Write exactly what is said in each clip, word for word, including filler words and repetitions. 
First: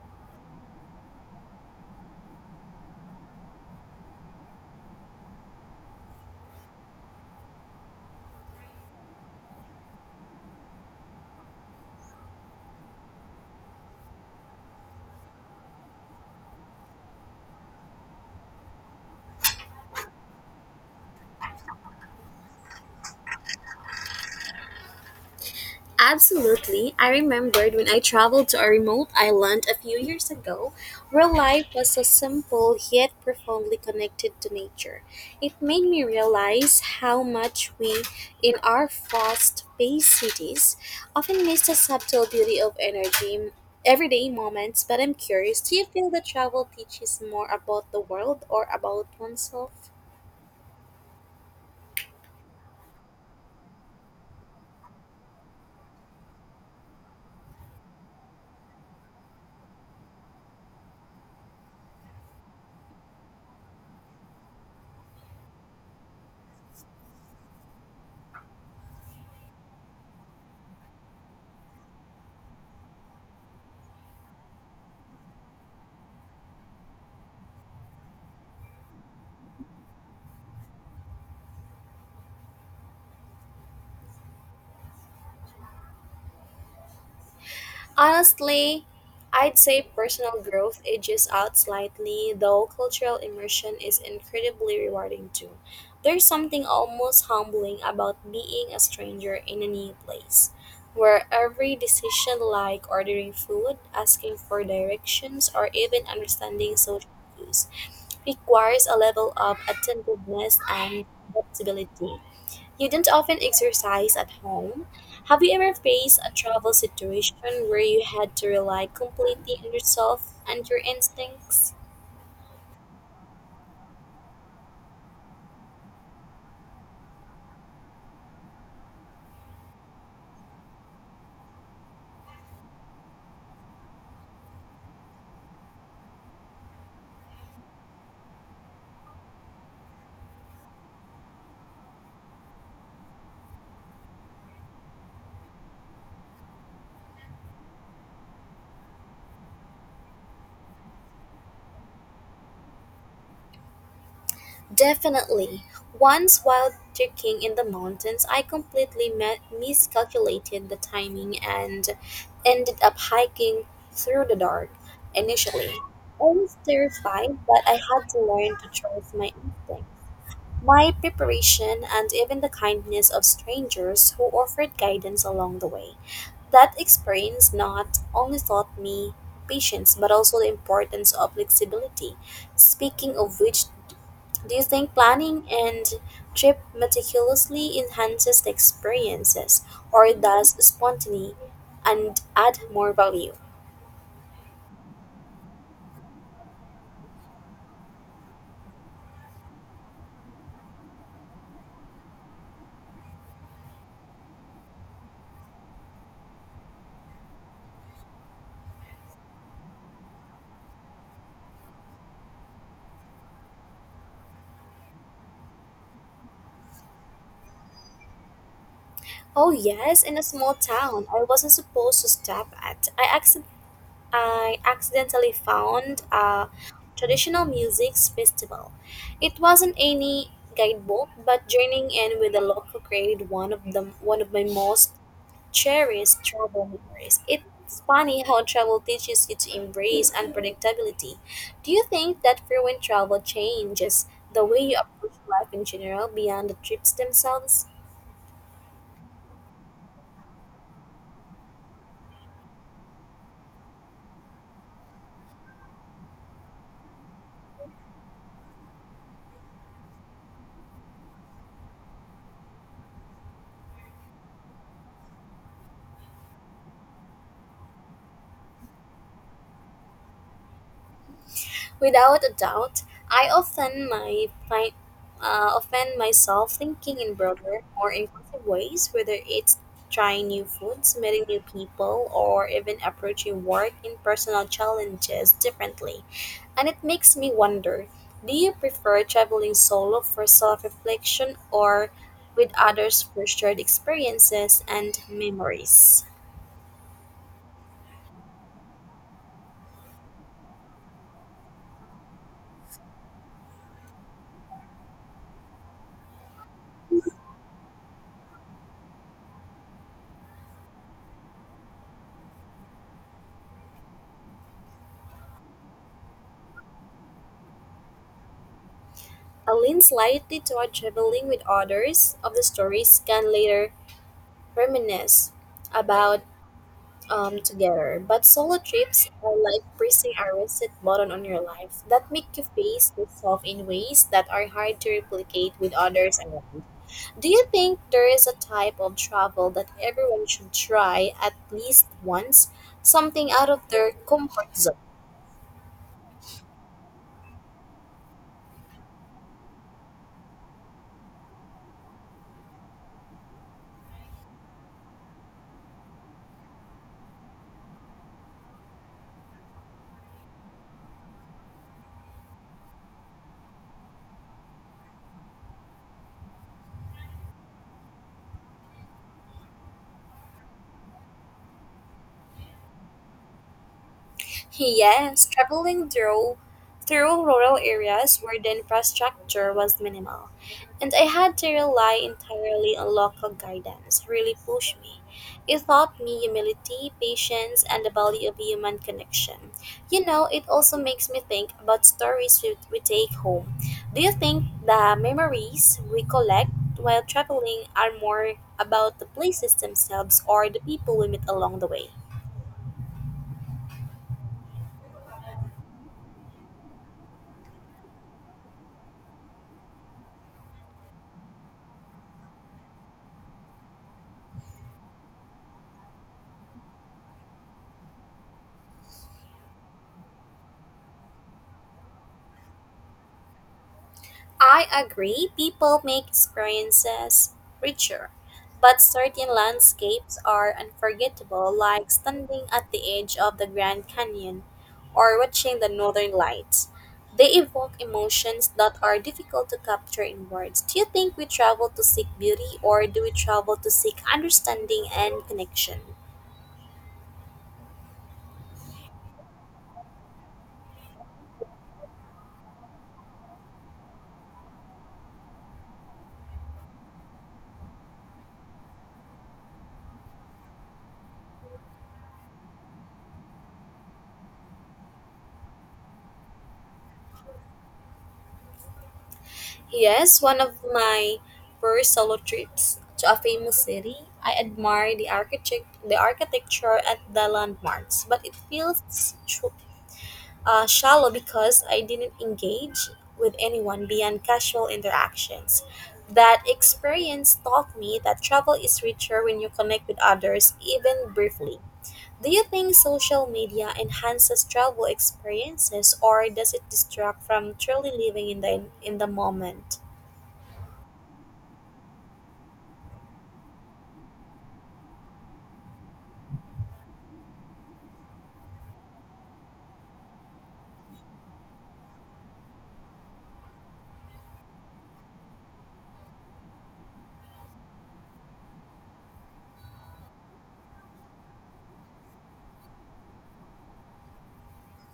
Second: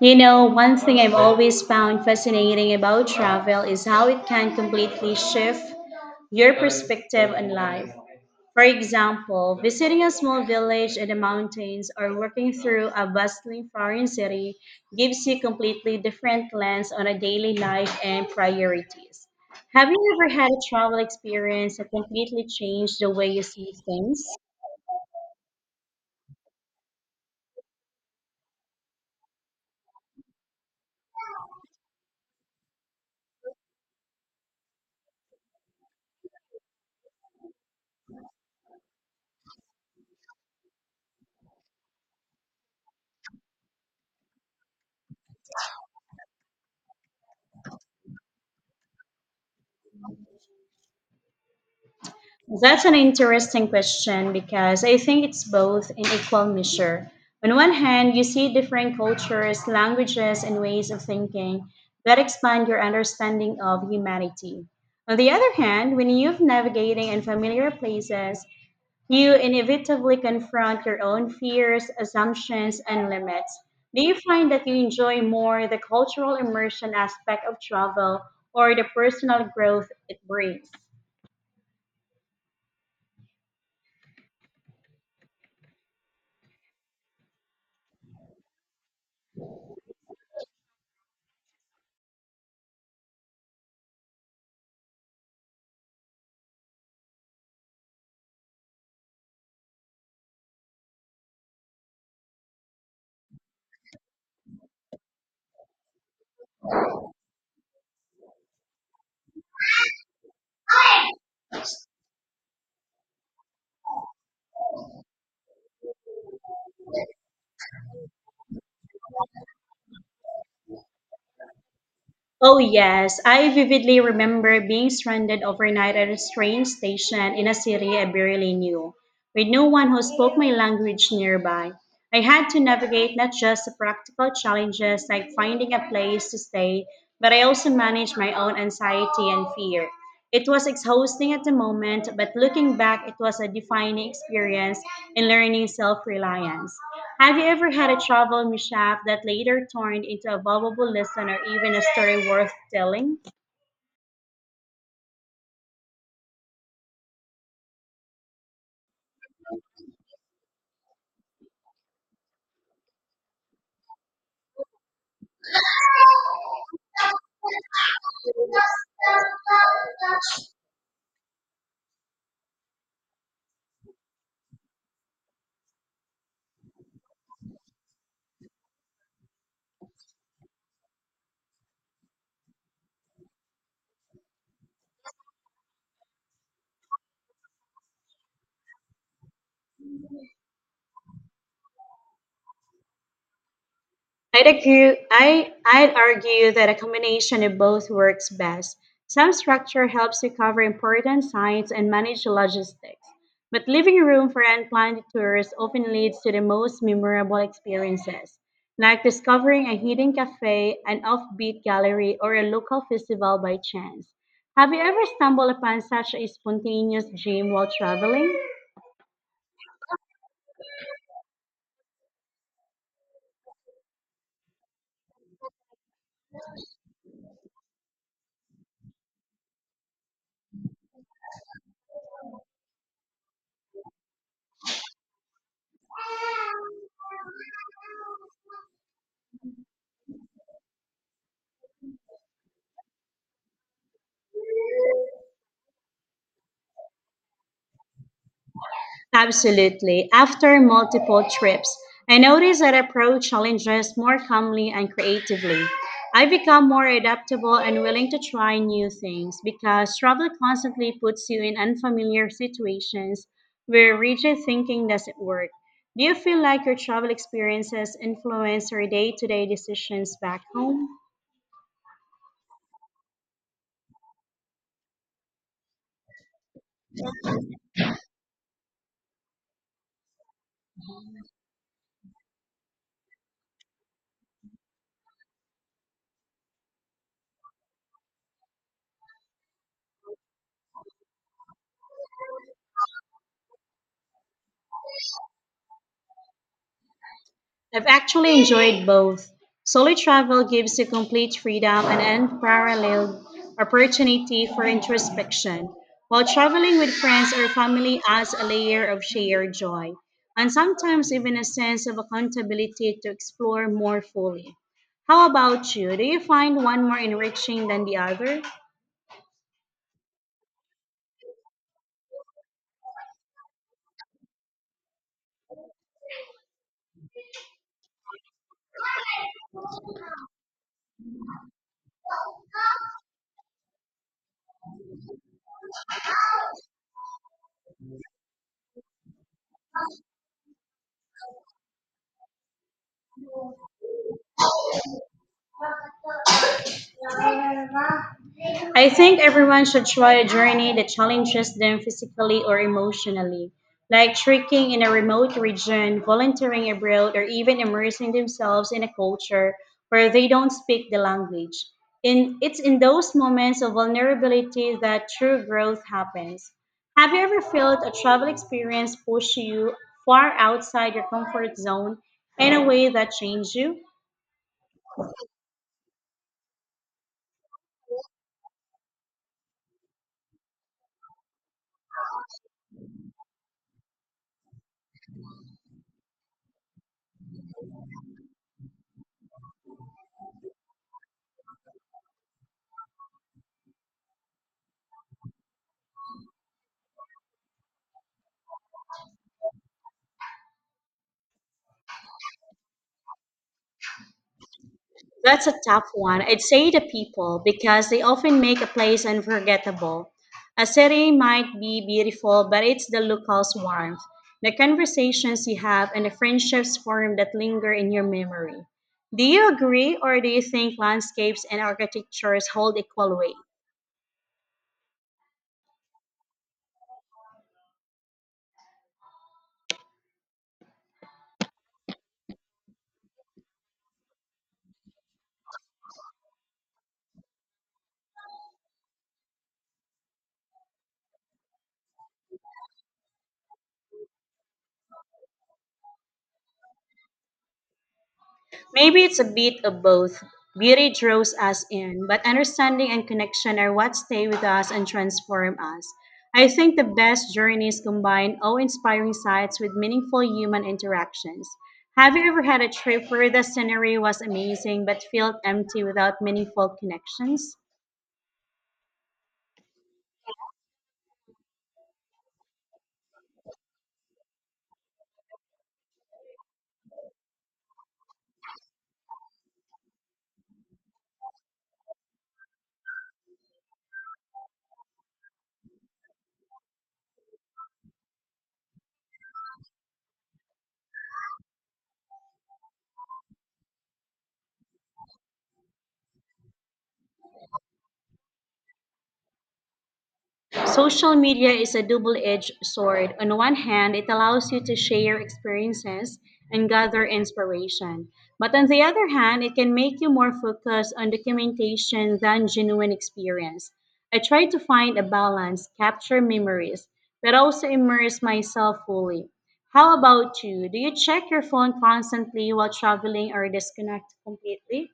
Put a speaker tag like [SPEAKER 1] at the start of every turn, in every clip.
[SPEAKER 1] You know, one thing I've always found fascinating about travel is how it can completely shift your perspective on life. For example, visiting a small village in the mountains or working through a bustling foreign city gives you completely different lens on a daily life and priorities. Have you ever had a travel experience that completely changed the way you see things?
[SPEAKER 2] Absolutely. I remembered when I traveled to a remote island a few years ago, where life was so simple yet profoundly connected to nature. It made me realize how much we, in our fast paced cities, often miss the subtle beauty of energy. Everyday moments, but I'm curious, do you feel that travel teaches more about the world or about oneself?
[SPEAKER 1] That's an interesting question because I think it's both in equal measure. On one hand, you see different cultures, languages, and ways of thinking that expand your understanding of humanity. On the other hand, when you're navigating unfamiliar places, you inevitably confront your own fears, assumptions, and limits. Do you find that you enjoy more the cultural immersion aspect of travel or the personal growth it brings?
[SPEAKER 2] Honestly, I'd say personal growth edges out slightly, though cultural immersion is incredibly rewarding too. There's something almost humbling about being a stranger in a new place, where every decision, like ordering food, asking for directions, or even understanding social cues, requires a level of attentiveness and adaptability. You do not often exercise at home. Have you ever faced a travel situation where you had to rely completely on yourself and your instincts?
[SPEAKER 1] Oh, yes. I vividly remember being stranded overnight at a train station in a city I barely knew, with no one who spoke my language nearby. I had to navigate not just the practical challenges like finding a place to stay, but I also managed my own anxiety and fear. It was exhausting at the moment, but looking back, it was a defining experience in learning self reliance. Have you ever had a travel mishap that later turned into a valuable lesson or even a story worth telling?
[SPEAKER 2] Definitely. Once while trekking in the mountains, I completely me- miscalculated the timing and ended up hiking through the dark initially. I was terrified, but I had to learn to trust my instincts. My preparation, and even the kindness of strangers who offered guidance along the way. That experience not only taught me patience but also the importance of flexibility. Speaking of which, do you think planning and trip meticulously enhances the experiences or does spontaneity and add more value?
[SPEAKER 1] I'd argue, I, I'd argue that a combination of both works best. Some structure helps you cover important sites and manage logistics, but leaving room for unplanned tours often leads to the most memorable experiences, like discovering a hidden cafe, an offbeat gallery, or a local festival by chance. Have you ever stumbled upon such a spontaneous dream while traveling?
[SPEAKER 2] Oh yes, in a small town I wasn't supposed to stop at. I accidentally I accidentally found a traditional music festival. It wasn't any guidebook, but joining in with the local created one of the one of my most cherished travel memories. It's funny how travel teaches you to embrace unpredictability. Do you think that frequent travel changes the way you approach life in general beyond the trips themselves?
[SPEAKER 1] Absolutely. After multiple trips, I notice that I approach challenges more calmly and creatively. I become more adaptable and willing to try new things because travel constantly puts you in unfamiliar situations where rigid thinking doesn't work. Do you feel like your travel experiences influence your day to day decisions back home?
[SPEAKER 2] Without a doubt, I often my, my uh, offend myself thinking in broader, more inclusive ways, whether it's trying new foods, meeting new people, or even approaching work and personal challenges differently. And it makes me wonder, do you prefer traveling solo for self-reflection or with others for shared experiences and memories?
[SPEAKER 1] I've actually enjoyed both. Solo travel gives you complete freedom and unparalleled opportunity for introspection, while traveling with friends or family adds a layer of shared joy, and sometimes even a sense of accountability to explore more fully. How about you? Do you find one more enriching than the other?
[SPEAKER 2] I lean slightly toward traveling with others of the stories can later reminisce about um together. But solo trips are like pressing a reset button on your life that make you face yourself in ways that are hard to replicate with others around. Do you think there is a type of travel that everyone should try at least once? Something out of their comfort zone?
[SPEAKER 1] I think everyone should try a journey that challenges them physically or emotionally, like trekking in a remote region, volunteering abroad, or even immersing themselves in a culture where they don't speak the language. In, it's in those moments of vulnerability that true growth happens. Have you ever felt a travel experience push you far outside your comfort zone in a way that changed you?
[SPEAKER 2] Yes, traveling through through rural areas where the infrastructure was minimal, and I had to rely entirely on local guidance, really pushed me. It taught me humility, patience, and the value of human connection. You know, it also makes me think about stories we, we take home. Do you think the memories we collect while traveling are more about the places themselves or the people we meet along the way?
[SPEAKER 1] That's a tough one. I'd say the people because they often make a place unforgettable. A city might be beautiful, but it's the locals' warmth, the conversations you have, and the friendships formed that linger in your memory. Do you agree, or do you think landscapes and architectures hold equal weight?
[SPEAKER 2] I agree, people make experiences richer, but certain landscapes are unforgettable, like standing at the edge of the Grand Canyon or watching the northern lights. They evoke emotions that are difficult to capture in words. Do you think we travel to seek beauty, or do we travel to seek understanding and connection?
[SPEAKER 1] Maybe it's a bit of both. Beauty draws us in, but understanding and connection are what stay with us and transform us. I think the best journeys combine awe inspiring sights with meaningful human interactions. Have you ever had a trip where the scenery was amazing but felt empty without meaningful connections?
[SPEAKER 2] Yes, one of my first solo trips to a famous city. I admire the architect, the architecture and the landmarks, but it feels sh- uh, shallow because I didn't engage with anyone beyond casual interactions. That experience taught me that travel is richer when you connect with others, even briefly. Do you think social media enhances travel experiences, or does it distract from truly living in the in the moment?
[SPEAKER 1] Social media is a double edged sword. On one hand, it allows you to share experiences and gather inspiration. But on the other hand, it can make you more focused on documentation than genuine experience. I try to find a balance, capture memories, but also immerse myself fully. How about you? Do you check your phone constantly while traveling or disconnect completely?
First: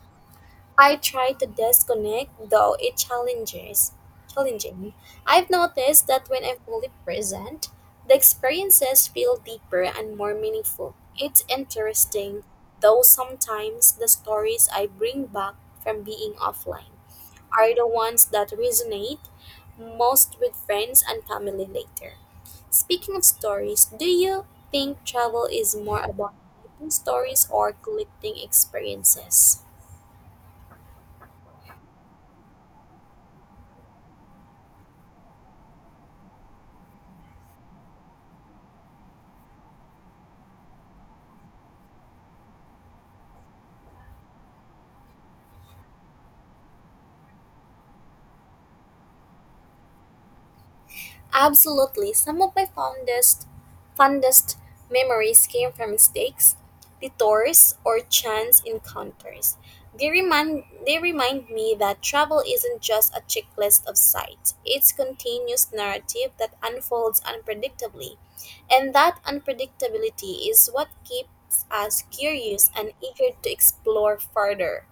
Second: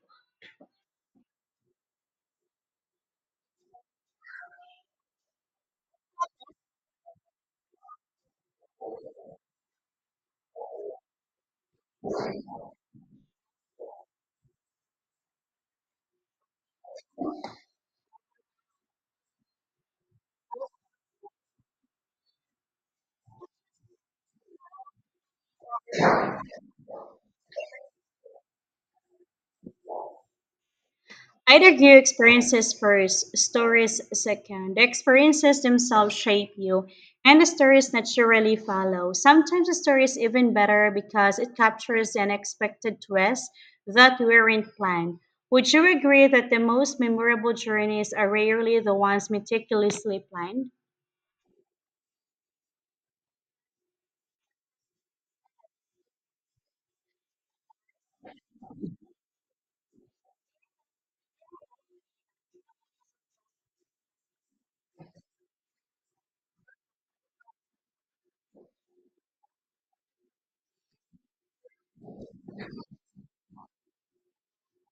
[SPEAKER 2] I try to disconnect, though it challenges challenging. I've noticed that when I'm fully present, the experiences feel deeper and more meaningful. It's interesting, though sometimes the stories I bring back from being offline are the ones that resonate most with friends and family later. Speaking of stories, do you think travel is more about making stories or collecting experiences?
[SPEAKER 1] Either you experiences first, stories second. The experiences themselves shape you, and the stories naturally follow. Sometimes the story is even better because it captures an unexpected twist that weren't planned. Would you agree that the most memorable journeys are rarely the ones meticulously planned?
[SPEAKER 2] Absolutely. Some of my fondest fondest memories came from mistakes, detours, or chance encounters. They remind they remind me that travel isn't just a checklist of sights. It's continuous narrative that unfolds unpredictably. And that unpredictability is what keeps us curious and eager to explore further.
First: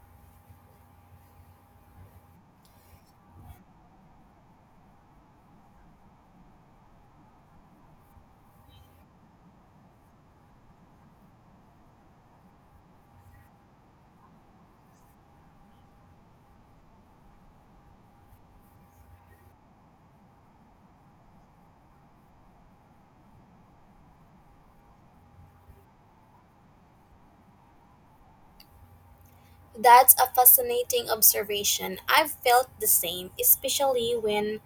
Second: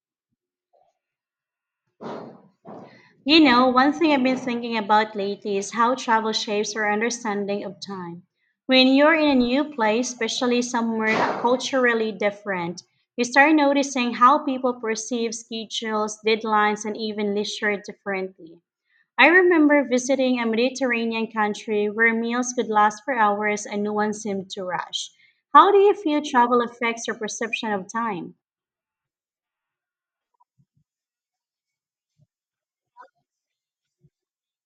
[SPEAKER 1] You know, one thing I've been thinking about lately is how travel shapes our understanding of time. When you're in a new place, especially somewhere culturally different, you start noticing how people perceive schedules, deadlines, and even leisure differently. I remember visiting a Mediterranean country where meals could last for hours and no one seemed to rush. How do you feel travel affects your perception of time?
[SPEAKER 2] That's a fascinating observation. I've felt the same, especially when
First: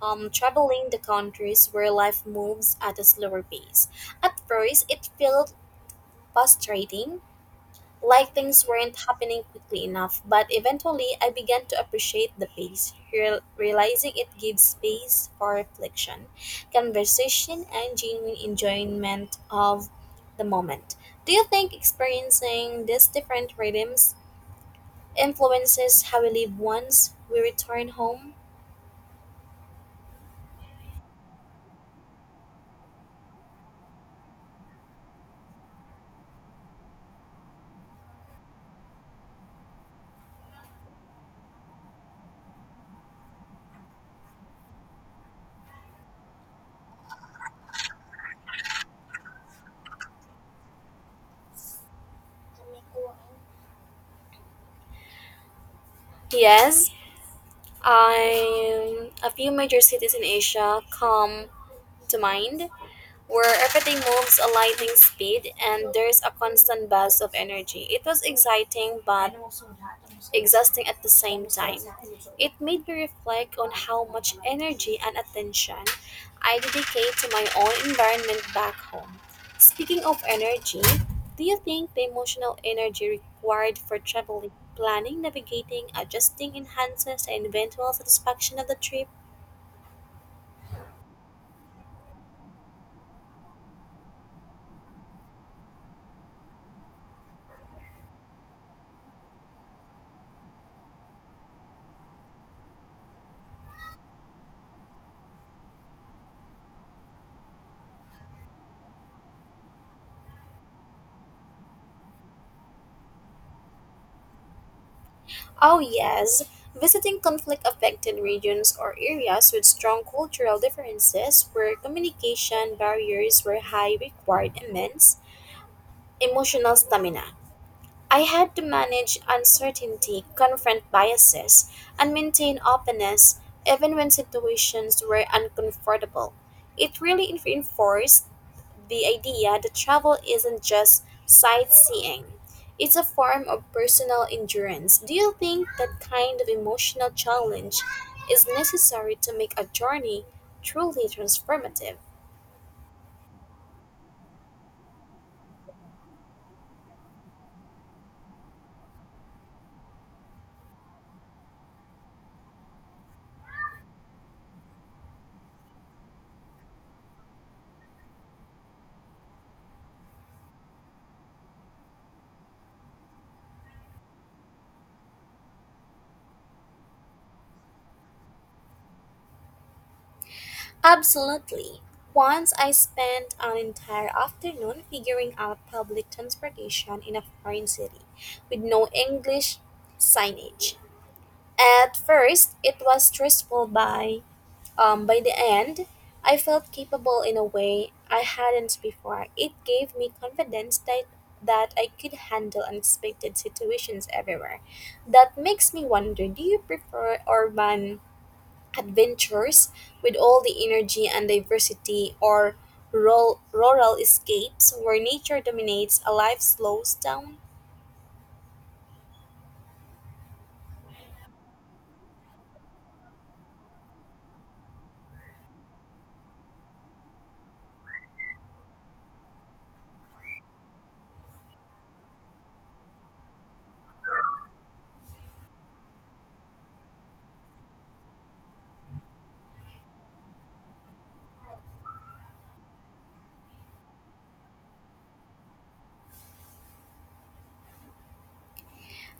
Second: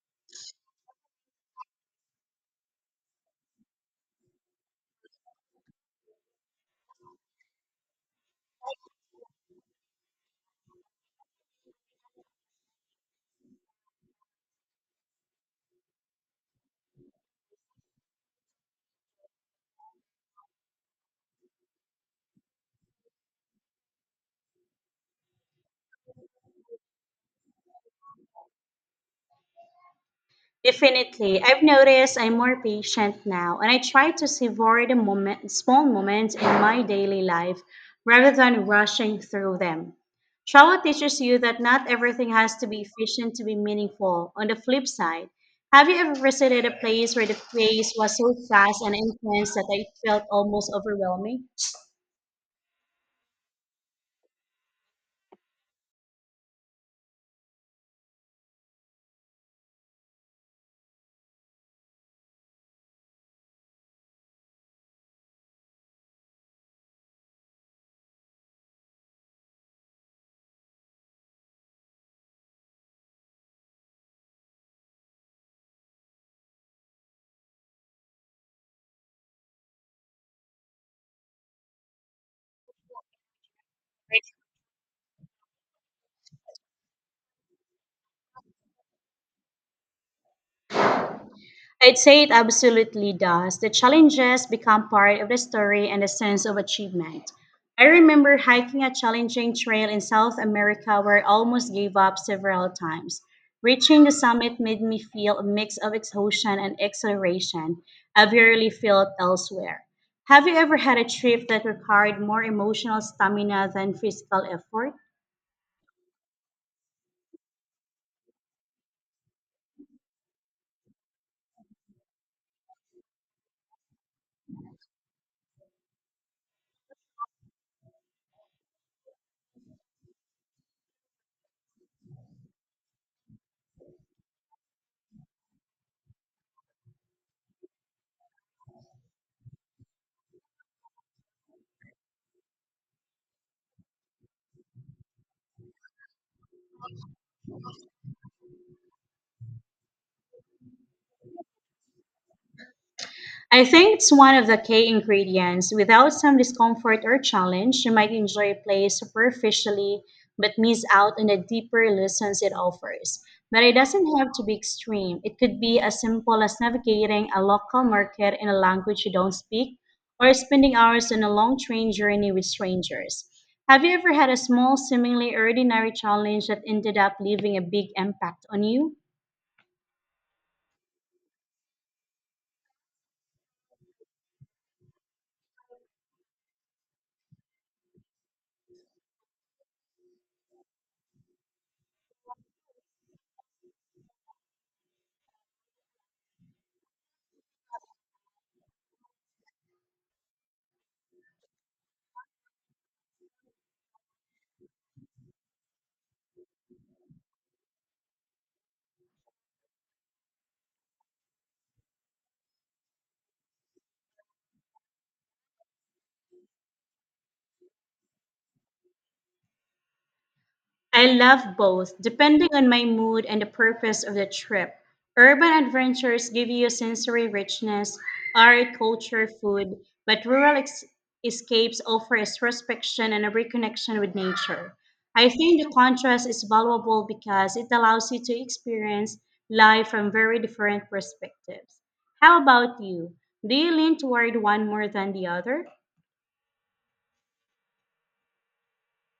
[SPEAKER 2] um, traveling the countries where life moves at a slower pace. At first, it felt frustrating, like things weren't happening quickly enough, but eventually I began to appreciate the pace, real- realizing it gives space for reflection, conversation, and genuine enjoyment of the moment. Do you think experiencing these different rhythms influences how we live once we return home?
[SPEAKER 1] Definitely. I've noticed I'm more patient now, and I try to savor the moment, small moments in my daily life rather than rushing through them. Travel teaches you that not everything has to be efficient to be meaningful. On the flip side, have you ever visited a place where the pace was so fast and intense that it felt almost overwhelming?
[SPEAKER 2] Yes, I a few major cities in Asia come to mind where everything moves a lightning speed and there's a constant buzz of energy. It was exciting but exhausting at the same time. It made me reflect on how much energy and attention I dedicate to my own environment back home. Speaking of energy, do you think the emotional energy required for traveling, planning, navigating, adjusting enhances the eventual satisfaction of the trip?
[SPEAKER 1] I'd say it absolutely does. The challenges become part of the story and the sense of achievement. I remember hiking a challenging trail in South America where I almost gave up several times. Reaching the summit made me feel a mix of exhaustion and exhilaration I've rarely felt elsewhere. Have you ever had a trip that required more emotional stamina than physical effort?
[SPEAKER 2] Oh, yes. Visiting conflict affected regions or areas with strong cultural differences where communication barriers were high required immense emotional stamina. I had to manage uncertainty, confront biases, and maintain openness even when situations were uncomfortable. It really reinforced the idea that travel isn't just sightseeing. It's a form of personal endurance. Do you think that kind of emotional challenge is necessary to make a journey truly transformative?
[SPEAKER 1] I think it's one of the key ingredients. Without some discomfort or challenge, you might enjoy a play superficially but miss out on the deeper lessons it offers. But it doesn't have to be extreme. It could be as simple as navigating a local market in a language you don't speak or spending hours on a long train journey with strangers. Have you ever had a small, seemingly ordinary challenge that ended up leaving a big impact on you?
[SPEAKER 2] Absolutely. Once I spent an entire afternoon figuring out public transportation in a foreign city with no English signage. At first, it was stressful by Um, by the end, I felt capable in a way I hadn't before. It gave me confidence that, that I could handle unexpected situations everywhere. That makes me wonder, do you prefer urban adventures with all the energy and diversity, or rural, rural escapes where nature dominates and life slows down?
[SPEAKER 1] I love both, depending on my mood and the purpose of the trip. Urban adventures give you sensory richness, art, culture, food, but rural ex- escapes offer introspection and a reconnection with nature. I think the contrast is valuable because it allows you to experience life from very different perspectives. How about you? Do you lean toward one more than the other?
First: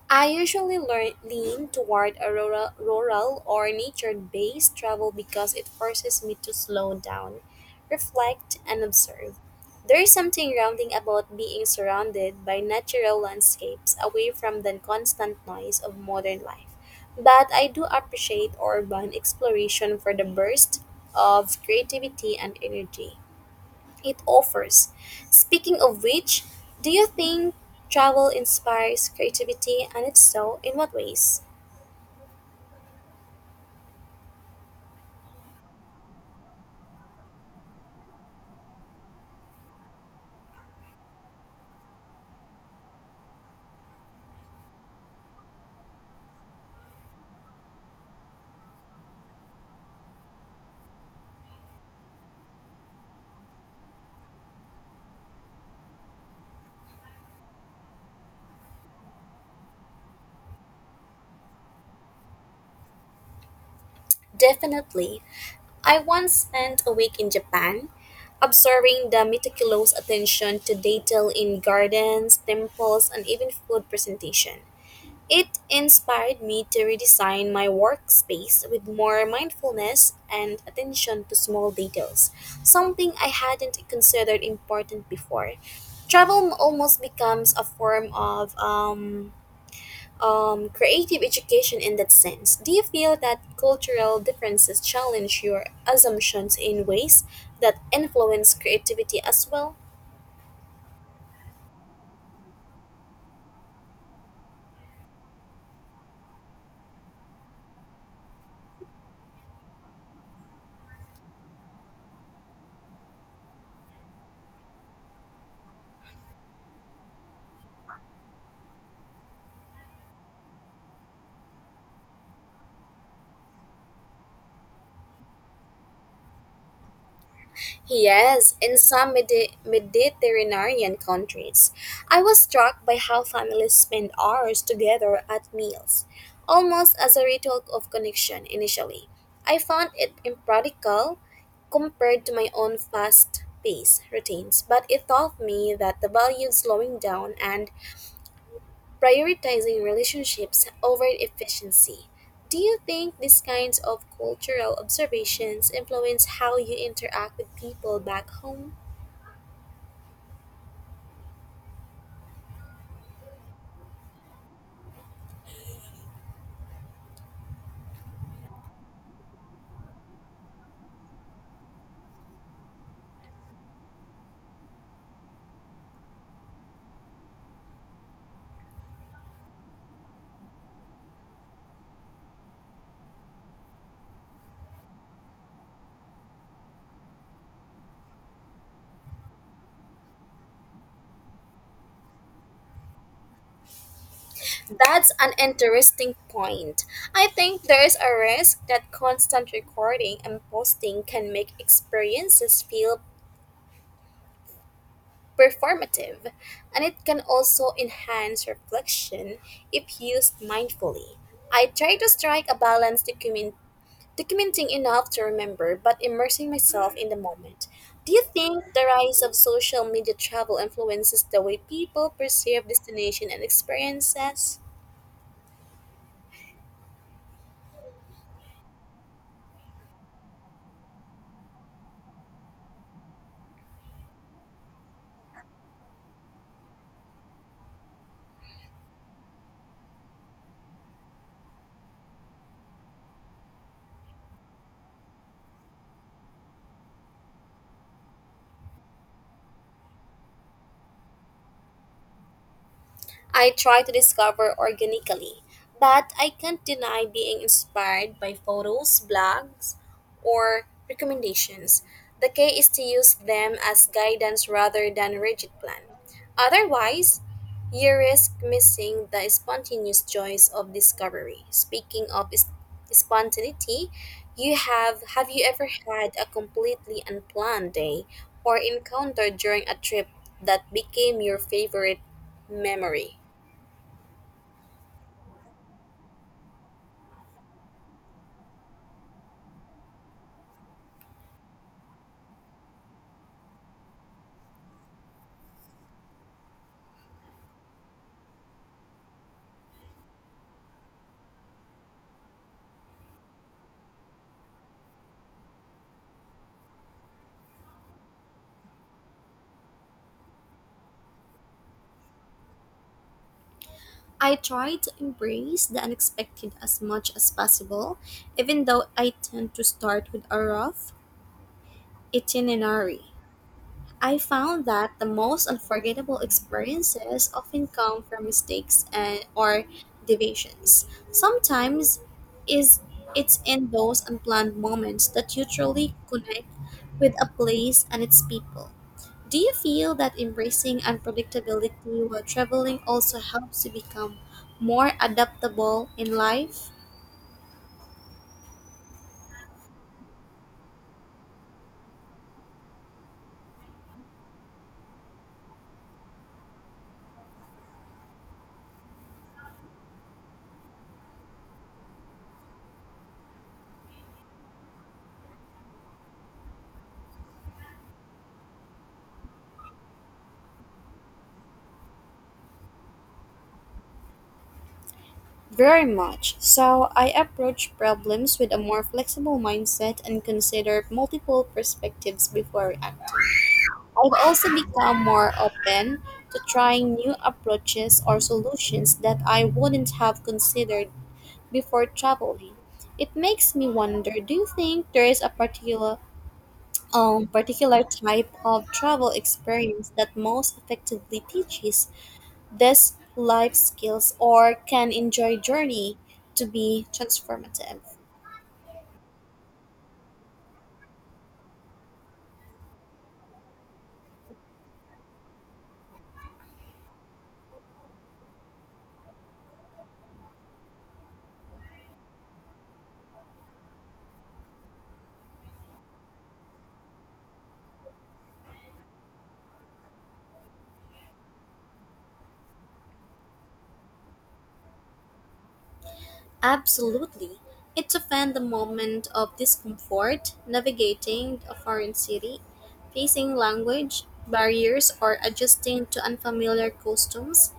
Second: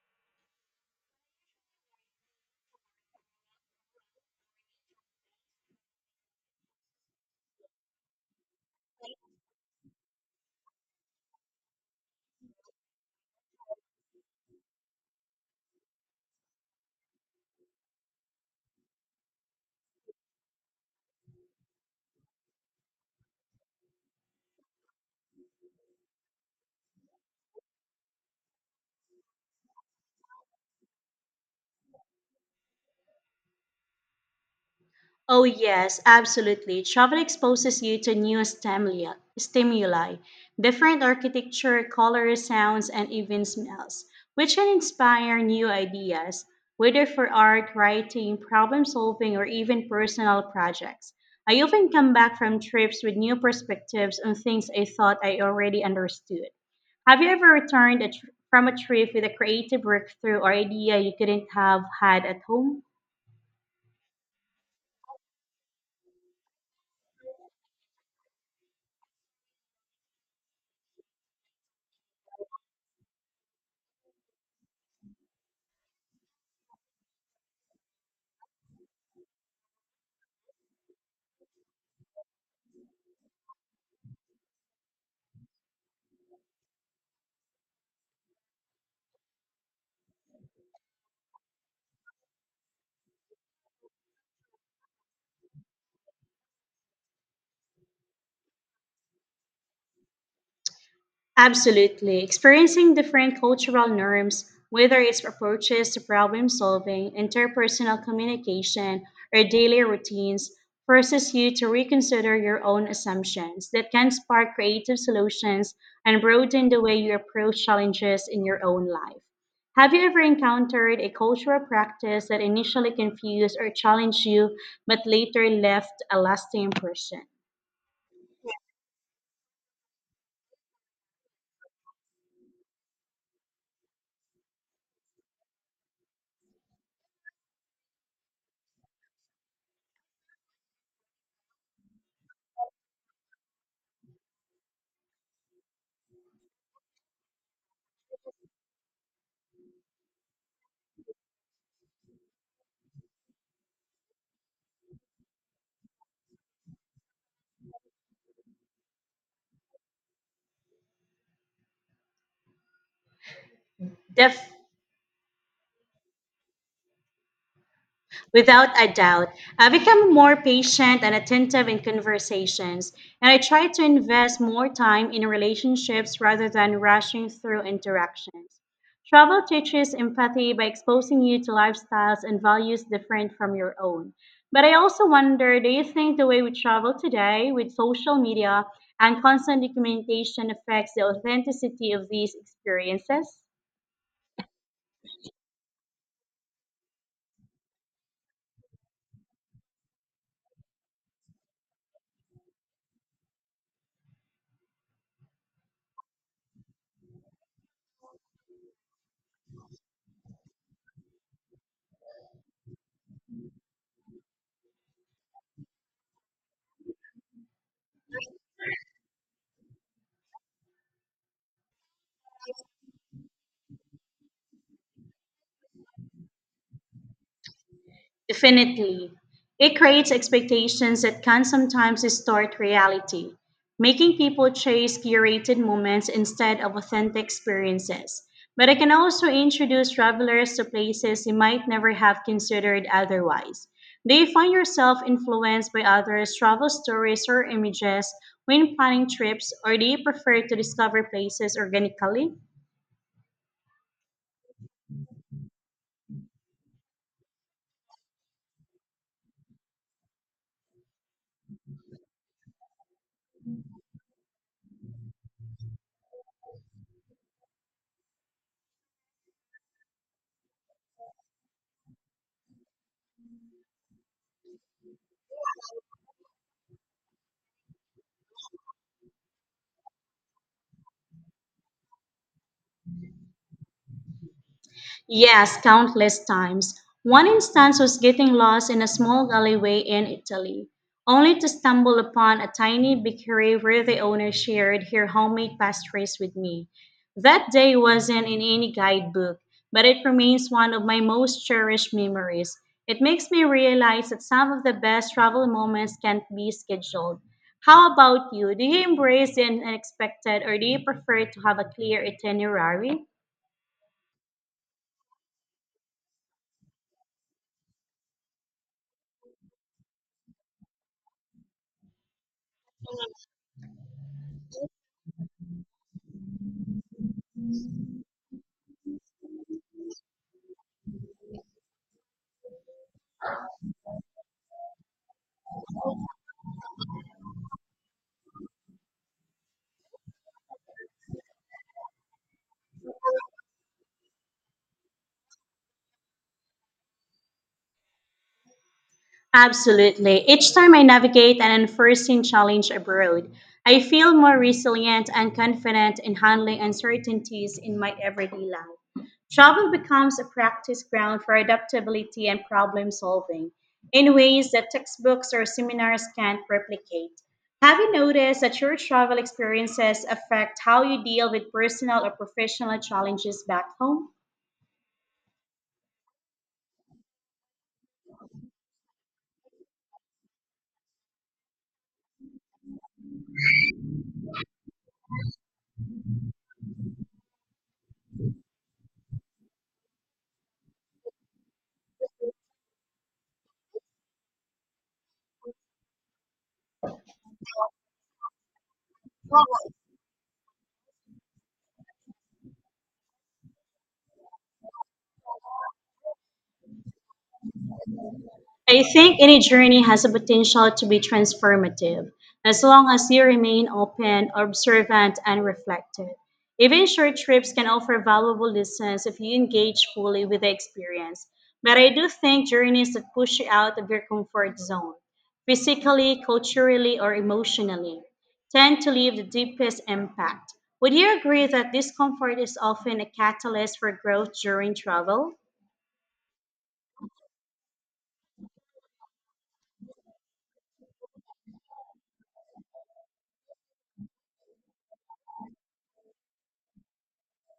[SPEAKER 2] I usually learn, lean toward a rural, rural or nature based travel because it forces me to slow down, reflect, and observe. There is something grounding about being surrounded by natural landscapes away from the constant noise of modern life. But I do appreciate urban exploration for the burst of creativity and energy it offers. Speaking of which, do you think travel inspires creativity, and if so, in what ways?
[SPEAKER 1] Oh, yes, absolutely. Travel exposes you to new stimuli, stimuli, different architecture, colors, sounds, and even smells, which can inspire new ideas, whether for art, writing, problem solving, or even personal projects. I often come back from trips with new perspectives on things I thought I already understood. Have you ever returned a tr- from a trip with a creative breakthrough or idea you couldn't have had at home?
[SPEAKER 2] Definitely. I once spent a week in Japan, observing the meticulous attention to detail in gardens, temples, and even food presentation. It inspired me to redesign my workspace with more mindfulness and attention to small details, something I hadn't considered important before. Travel almost becomes a form of um, um, creative education in that sense. Do you feel that cultural differences challenge your assumptions in ways that influence creativity as well?
[SPEAKER 1] Absolutely. Experiencing different cultural norms, whether it's approaches to problem solving, interpersonal communication, or daily routines, forces you to reconsider your own assumptions that can spark creative solutions and broaden the way you approach challenges in your own life. Have you ever encountered a cultural practice that initially confused or challenged you but later left a lasting impression?
[SPEAKER 2] Yes, in some Medi- Mediterranean countries, I was struck by how families spend hours together at meals, almost as a ritual of connection initially. I found it impractical compared to my own fast paced routines, but it taught me that the value of slowing down and prioritizing relationships over efficiency. Do you think these kinds of cultural observations influence how you interact with people back home?
[SPEAKER 1] Def- Without a doubt, I become more patient and attentive in conversations, and I try to invest more time in relationships rather than rushing through interactions. Travel teaches empathy by exposing you to lifestyles and values different from your own. But I also wonder, do you think the way we travel today with social media and constant communication affects the authenticity of these experiences?
[SPEAKER 2] That's an interesting point. I think there is a risk that constant recording and posting can make experiences feel performative, and it can also enhance reflection if used mindfully. I try to strike a balance document- documenting enough to remember but immersing myself in the moment. Do you think the rise of social media travel influences the way people perceive destination and experiences?
[SPEAKER 1] Definitely. It creates expectations that can sometimes distort reality, making people chase curated moments instead of authentic experiences. But it can also introduce travelers to places they might never have considered otherwise. Do you find yourself influenced by others' travel stories or images when planning trips, or do you prefer to discover places organically?
[SPEAKER 2] I try to discover organically, but I can't deny being inspired by photos, blogs, or recommendations. The key is to use them as guidance rather than rigid plan. Otherwise, you risk missing the spontaneous joys of discovery. Speaking of is- spontaneity, you have have you ever had a completely unplanned day or encounter during a trip that became your favorite memory?
[SPEAKER 1] Yes, countless times. One instance was getting lost in a small alleyway in Italy, only to stumble upon a tiny bakery where the owner shared her homemade pastries with me. That day wasn't in any guidebook, but it remains one of my most cherished memories. It makes me realize that some of the best travel moments can't be scheduled. How about you? Do you embrace the unexpected or do you prefer to have a clear itinerary?
[SPEAKER 2] I try to embrace the unexpected as much as possible, even though I tend to start with a rough itinerary. I found that the most unforgettable experiences often come from mistakes and or deviations. Sometimes is it's in those unplanned moments that you truly connect with a place and its people. Do you feel that embracing unpredictability while traveling also helps you become more adaptable in life?
[SPEAKER 1] Absolutely. Each time I navigate an unforeseen challenge abroad, I feel more resilient and confident in handling uncertainties in my everyday life. Travel becomes a practice ground for adaptability and problem solving in ways that textbooks or seminars can't replicate. Have you noticed that your travel experiences affect how you deal with personal or professional challenges back home?
[SPEAKER 2] Very much. So, I approach problems with a more flexible mindset and consider multiple perspectives before acting. I've also become more open to trying new approaches or solutions that I wouldn't have considered before traveling. It makes me wonder, do you think there is a particular um, particular type of travel experience that most effectively teaches this life skills or can enjoy journey to be transformative.
[SPEAKER 1] I think any journey has a potential to be transformative as long as you remain open, observant, and reflective. Even short trips can offer valuable lessons if you engage fully with the experience. But I do think journeys that push you out of your comfort zone, physically, culturally, or emotionally, tend to leave the deepest impact. Would you agree that discomfort is often a catalyst for growth during travel?
[SPEAKER 2] Absolutely. It's often the moment of discomfort, navigating a foreign city, facing language barriers, or adjusting to unfamiliar customs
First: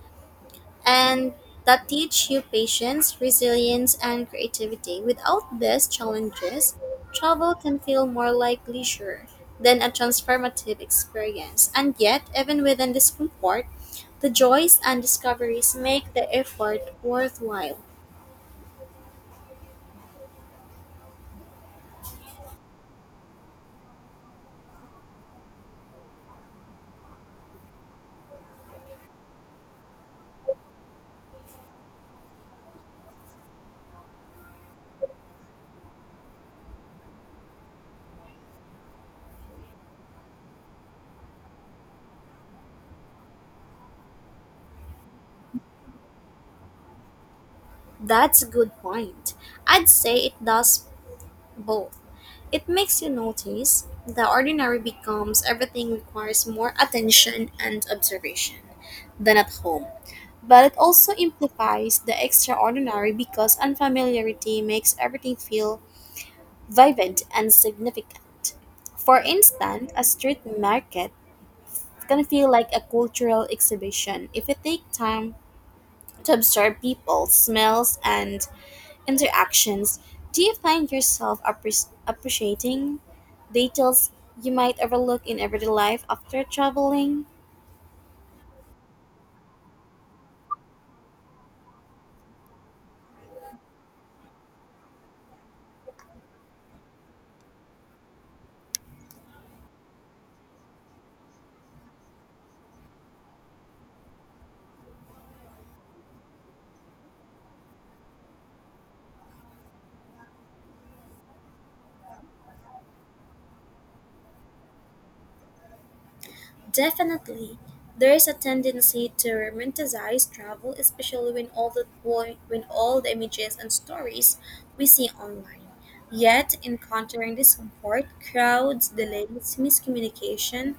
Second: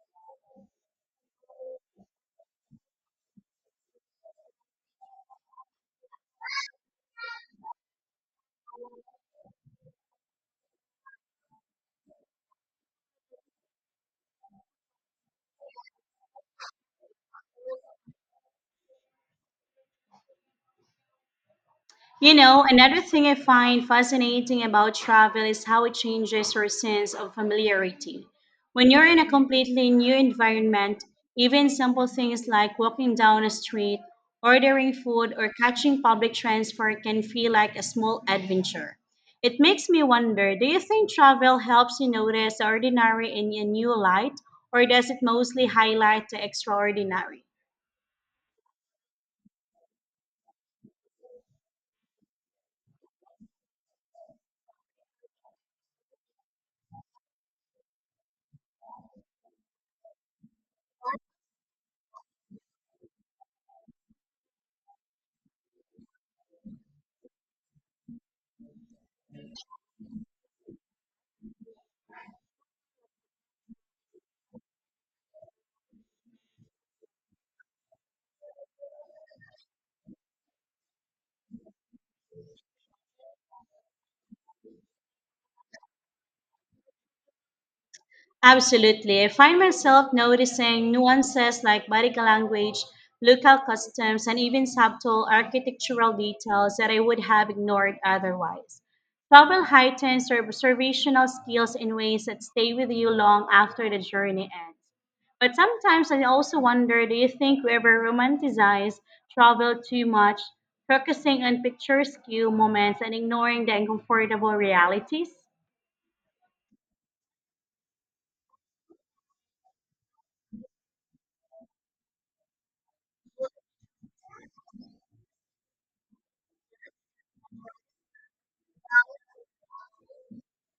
[SPEAKER 2] and that teach you patience, resilience, and creativity. Without these challenges, travel can feel more like leisure than a transformative experience. And yet, even within discomfort, the joys and discoveries make the effort worthwhile.
[SPEAKER 1] You know, another thing I find fascinating about travel is how it changes your sense of familiarity. When you're in a completely new environment, even simple things like walking down a street, ordering food, or catching public transport can feel like a small adventure. It makes me wonder, do you think travel helps you notice the ordinary in a new light, or does it mostly highlight the extraordinary?
[SPEAKER 2] That's a good point. I'd say it does both. It makes you notice the ordinary becomes everything requires more attention and observation than at home. But it also amplifies the extraordinary because unfamiliarity makes everything feel vibrant and significant. For instance, a street market can feel like a cultural exhibition if you take time to observe people, smells, and interactions. Do you find yourself appre- appreciating details you might overlook in everyday life after traveling?
[SPEAKER 1] Absolutely. I find myself noticing nuances like body language, local customs, and even subtle architectural details that I would have ignored otherwise. Travel heightens your observational skills in ways that stay with you long after the journey ends. But sometimes I also wonder, do you think we ever romanticize travel too much, focusing on picturesque moments and ignoring the uncomfortable realities?
[SPEAKER 2] Definitely, there is a tendency to romanticize travel, especially when all the when all the images and stories we see online. Yet, encountering discomfort, crowds, delays, miscommunication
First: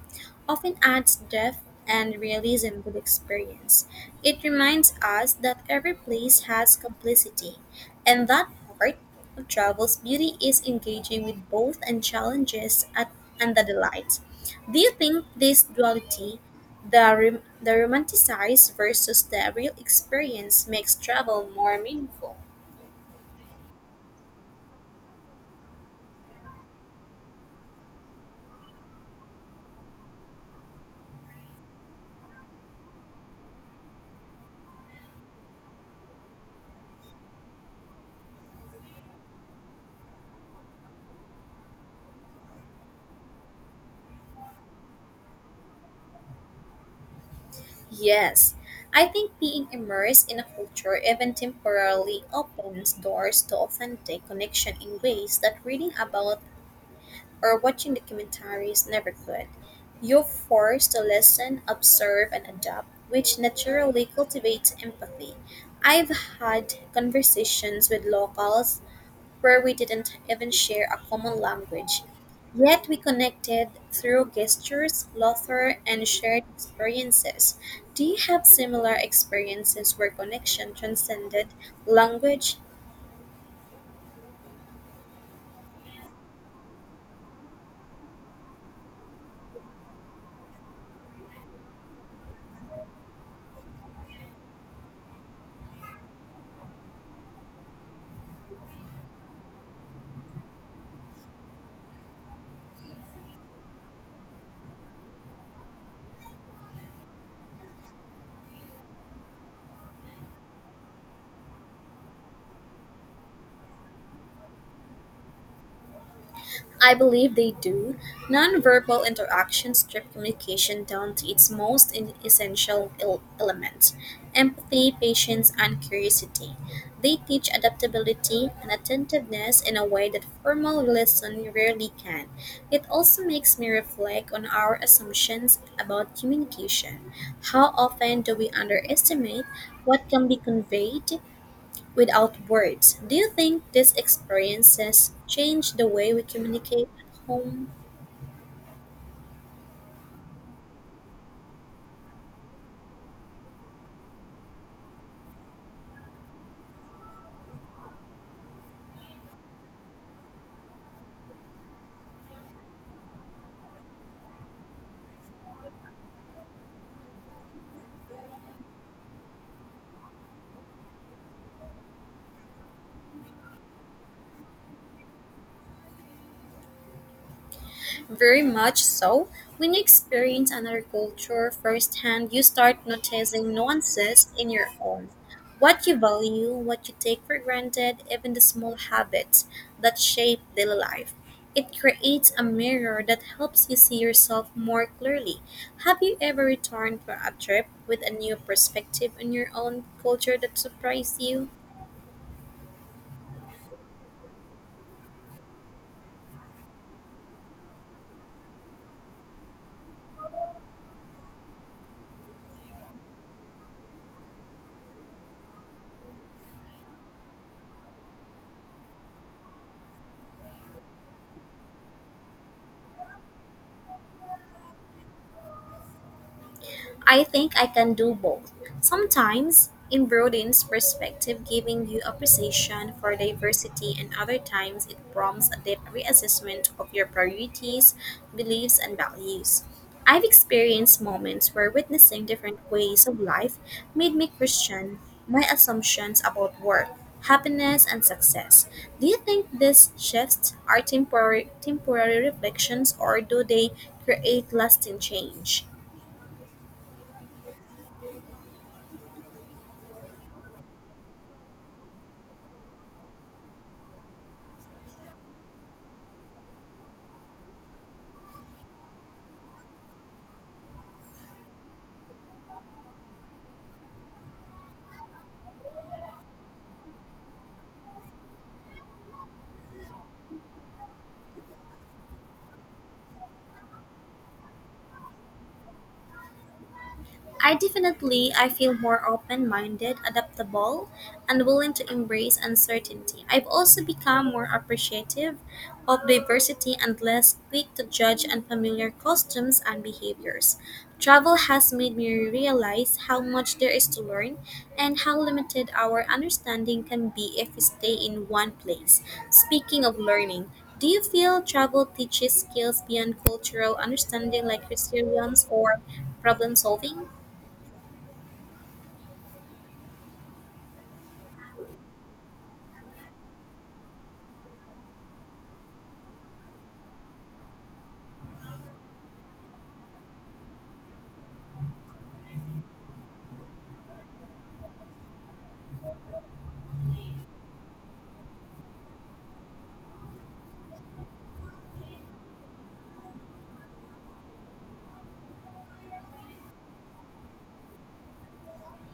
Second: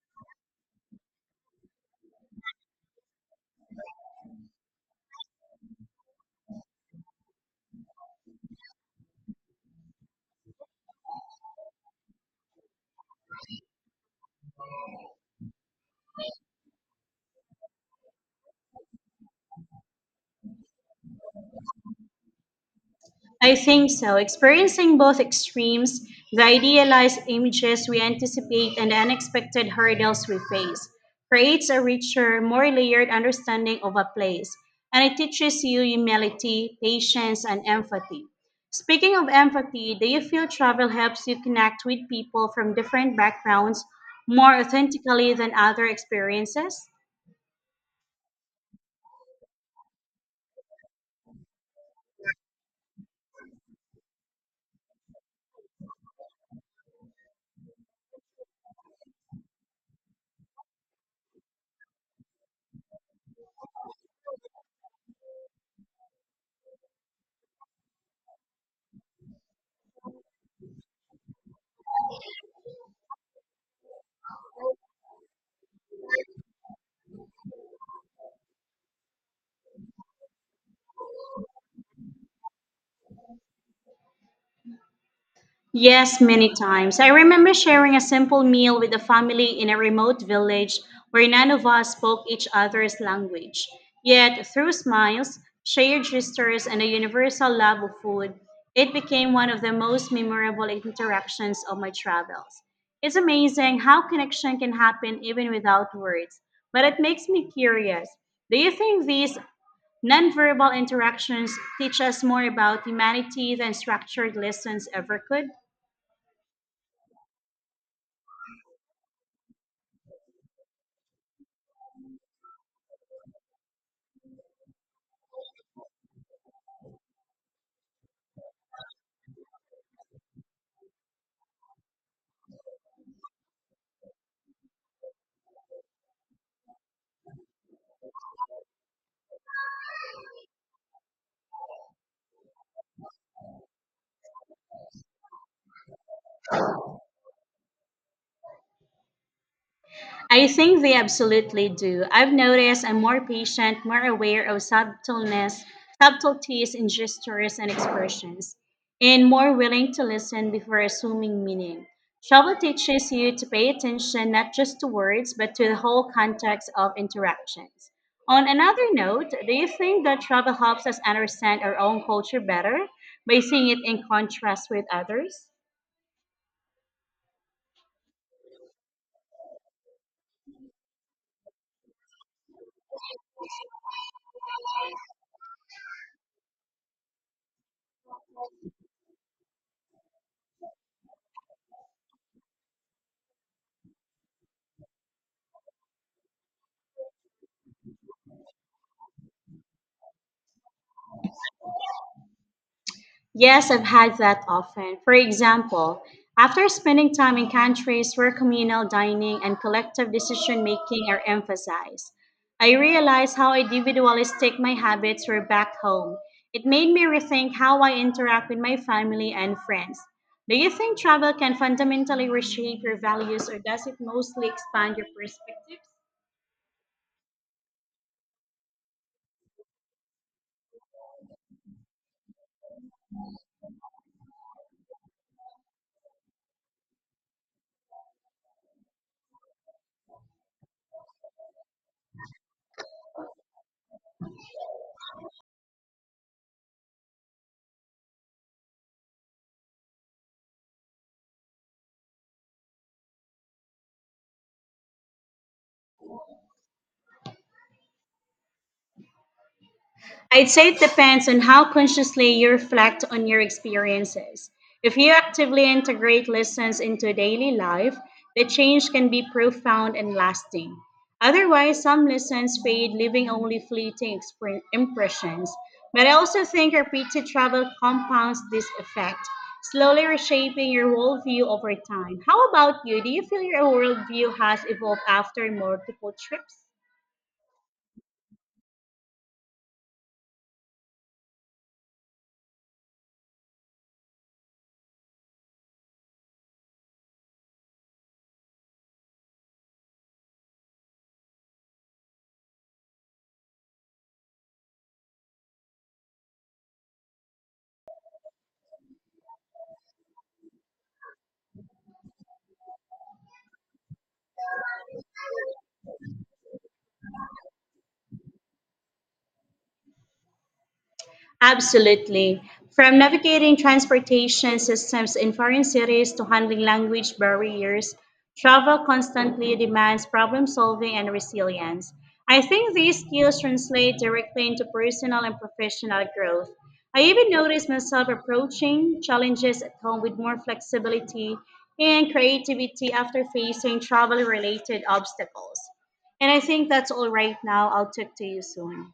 [SPEAKER 2] often adds depth and realism to the experience. It reminds us that every place has complicity, and that part of travel's beauty is engaging with both and challenges at, and the delight. Do you think this duality, the, rom- the romanticized versus the real experience, makes travel more meaningful?
[SPEAKER 1] I think so. Experiencing both extremes, the idealized images we anticipate and the unexpected hurdles we face, creates a richer, more layered understanding of a place, and it teaches you humility, patience, and empathy. Speaking of empathy, do you feel travel helps you connect with people from different backgrounds more authentically than other experiences?
[SPEAKER 2] Yes, I think being immersed in a culture, even temporarily, opens doors to authentic connection in ways that reading about or watching documentaries never could. You're forced to listen, observe, and adapt, which naturally cultivates empathy. I've had conversations with locals where we didn't even share a common language. Yet we connected through gestures, laughter, and shared experiences. Do you have similar experiences where connection transcended language?
[SPEAKER 1] Yes, many times. I remember sharing a simple meal with a family in a remote village where none of us spoke each other's language. Yet, through smiles, shared gestures, and a universal love of food, it became one of the most memorable interactions of my travels. It's amazing how connection can happen even without words, but it makes me curious. Do you think these nonverbal interactions teach us more about humanity than structured lessons ever could?
[SPEAKER 2] I believe they do. Nonverbal interactions strip communication down to its most in- essential el- elements empathy, patience, and curiosity. They teach adaptability and attentiveness in a way that formal lesson rarely can. It also makes me reflect on our assumptions about communication. How often do we underestimate what can be conveyed without words, do you think these experiences change the way we communicate at home?
[SPEAKER 1] I think they absolutely do. I've noticed I'm more patient, more aware of subtleness, subtleties in gestures and expressions, and more willing to listen before assuming meaning. Travel teaches you to pay attention not just to words, but to the whole context of interactions. On another note, do you think that travel helps us understand our own culture better by seeing it in contrast with others?
[SPEAKER 2] Very much so. When you experience another culture firsthand, you start noticing nuances in your own. What you value, what you take for granted, even the small habits that shape daily life. It creates a mirror that helps you see yourself more clearly. Have you ever returned from a trip with a new perspective on your own culture that surprised you?
[SPEAKER 1] Yes, I've had that often. For example, after spending time in countries where communal dining and collective decision making are emphasized, I realized how individualistic my habits were back home. It made me rethink how I interact with my family and friends. Do you think travel can fundamentally reshape your values or does it mostly expand your perspectives?
[SPEAKER 2] I think I can do both. Sometimes it broadens perspective, giving you appreciation for diversity, and other times it prompts a deep reassessment of your priorities, beliefs, and values. I've experienced moments where witnessing different ways of life made me question my assumptions about work, happiness, and success. Do you think these shifts are temporary, temporary reflections or do they create lasting change?
[SPEAKER 1] I'd say it depends on how consciously you reflect on your experiences. If you actively integrate lessons into daily life, the change can be profound and lasting. Otherwise, some lessons fade, leaving only fleeting expre- impressions. But I also think repeated travel compounds this effect, slowly reshaping your worldview over time. How about you? Do you feel your worldview has evolved after multiple trips?
[SPEAKER 2] I definitely I feel more open-minded, adaptable, and willing to embrace uncertainty. I've also become more appreciative of diversity and less quick to judge unfamiliar costumes and behaviors. Travel has made me realize how much there is to learn and how limited our understanding can be if we stay in one place. Speaking of learning, do you feel travel teaches skills beyond cultural understanding like resilience or problem solving?
[SPEAKER 1] Absolutely. From navigating transportation systems in foreign cities to handling language barriers, travel constantly demands problem solving and resilience. I think these skills translate directly into personal and professional growth. I even noticed myself approaching challenges at home with more flexibility and creativity after facing travel related obstacles. And I think that's all right now. I'll talk to you soon.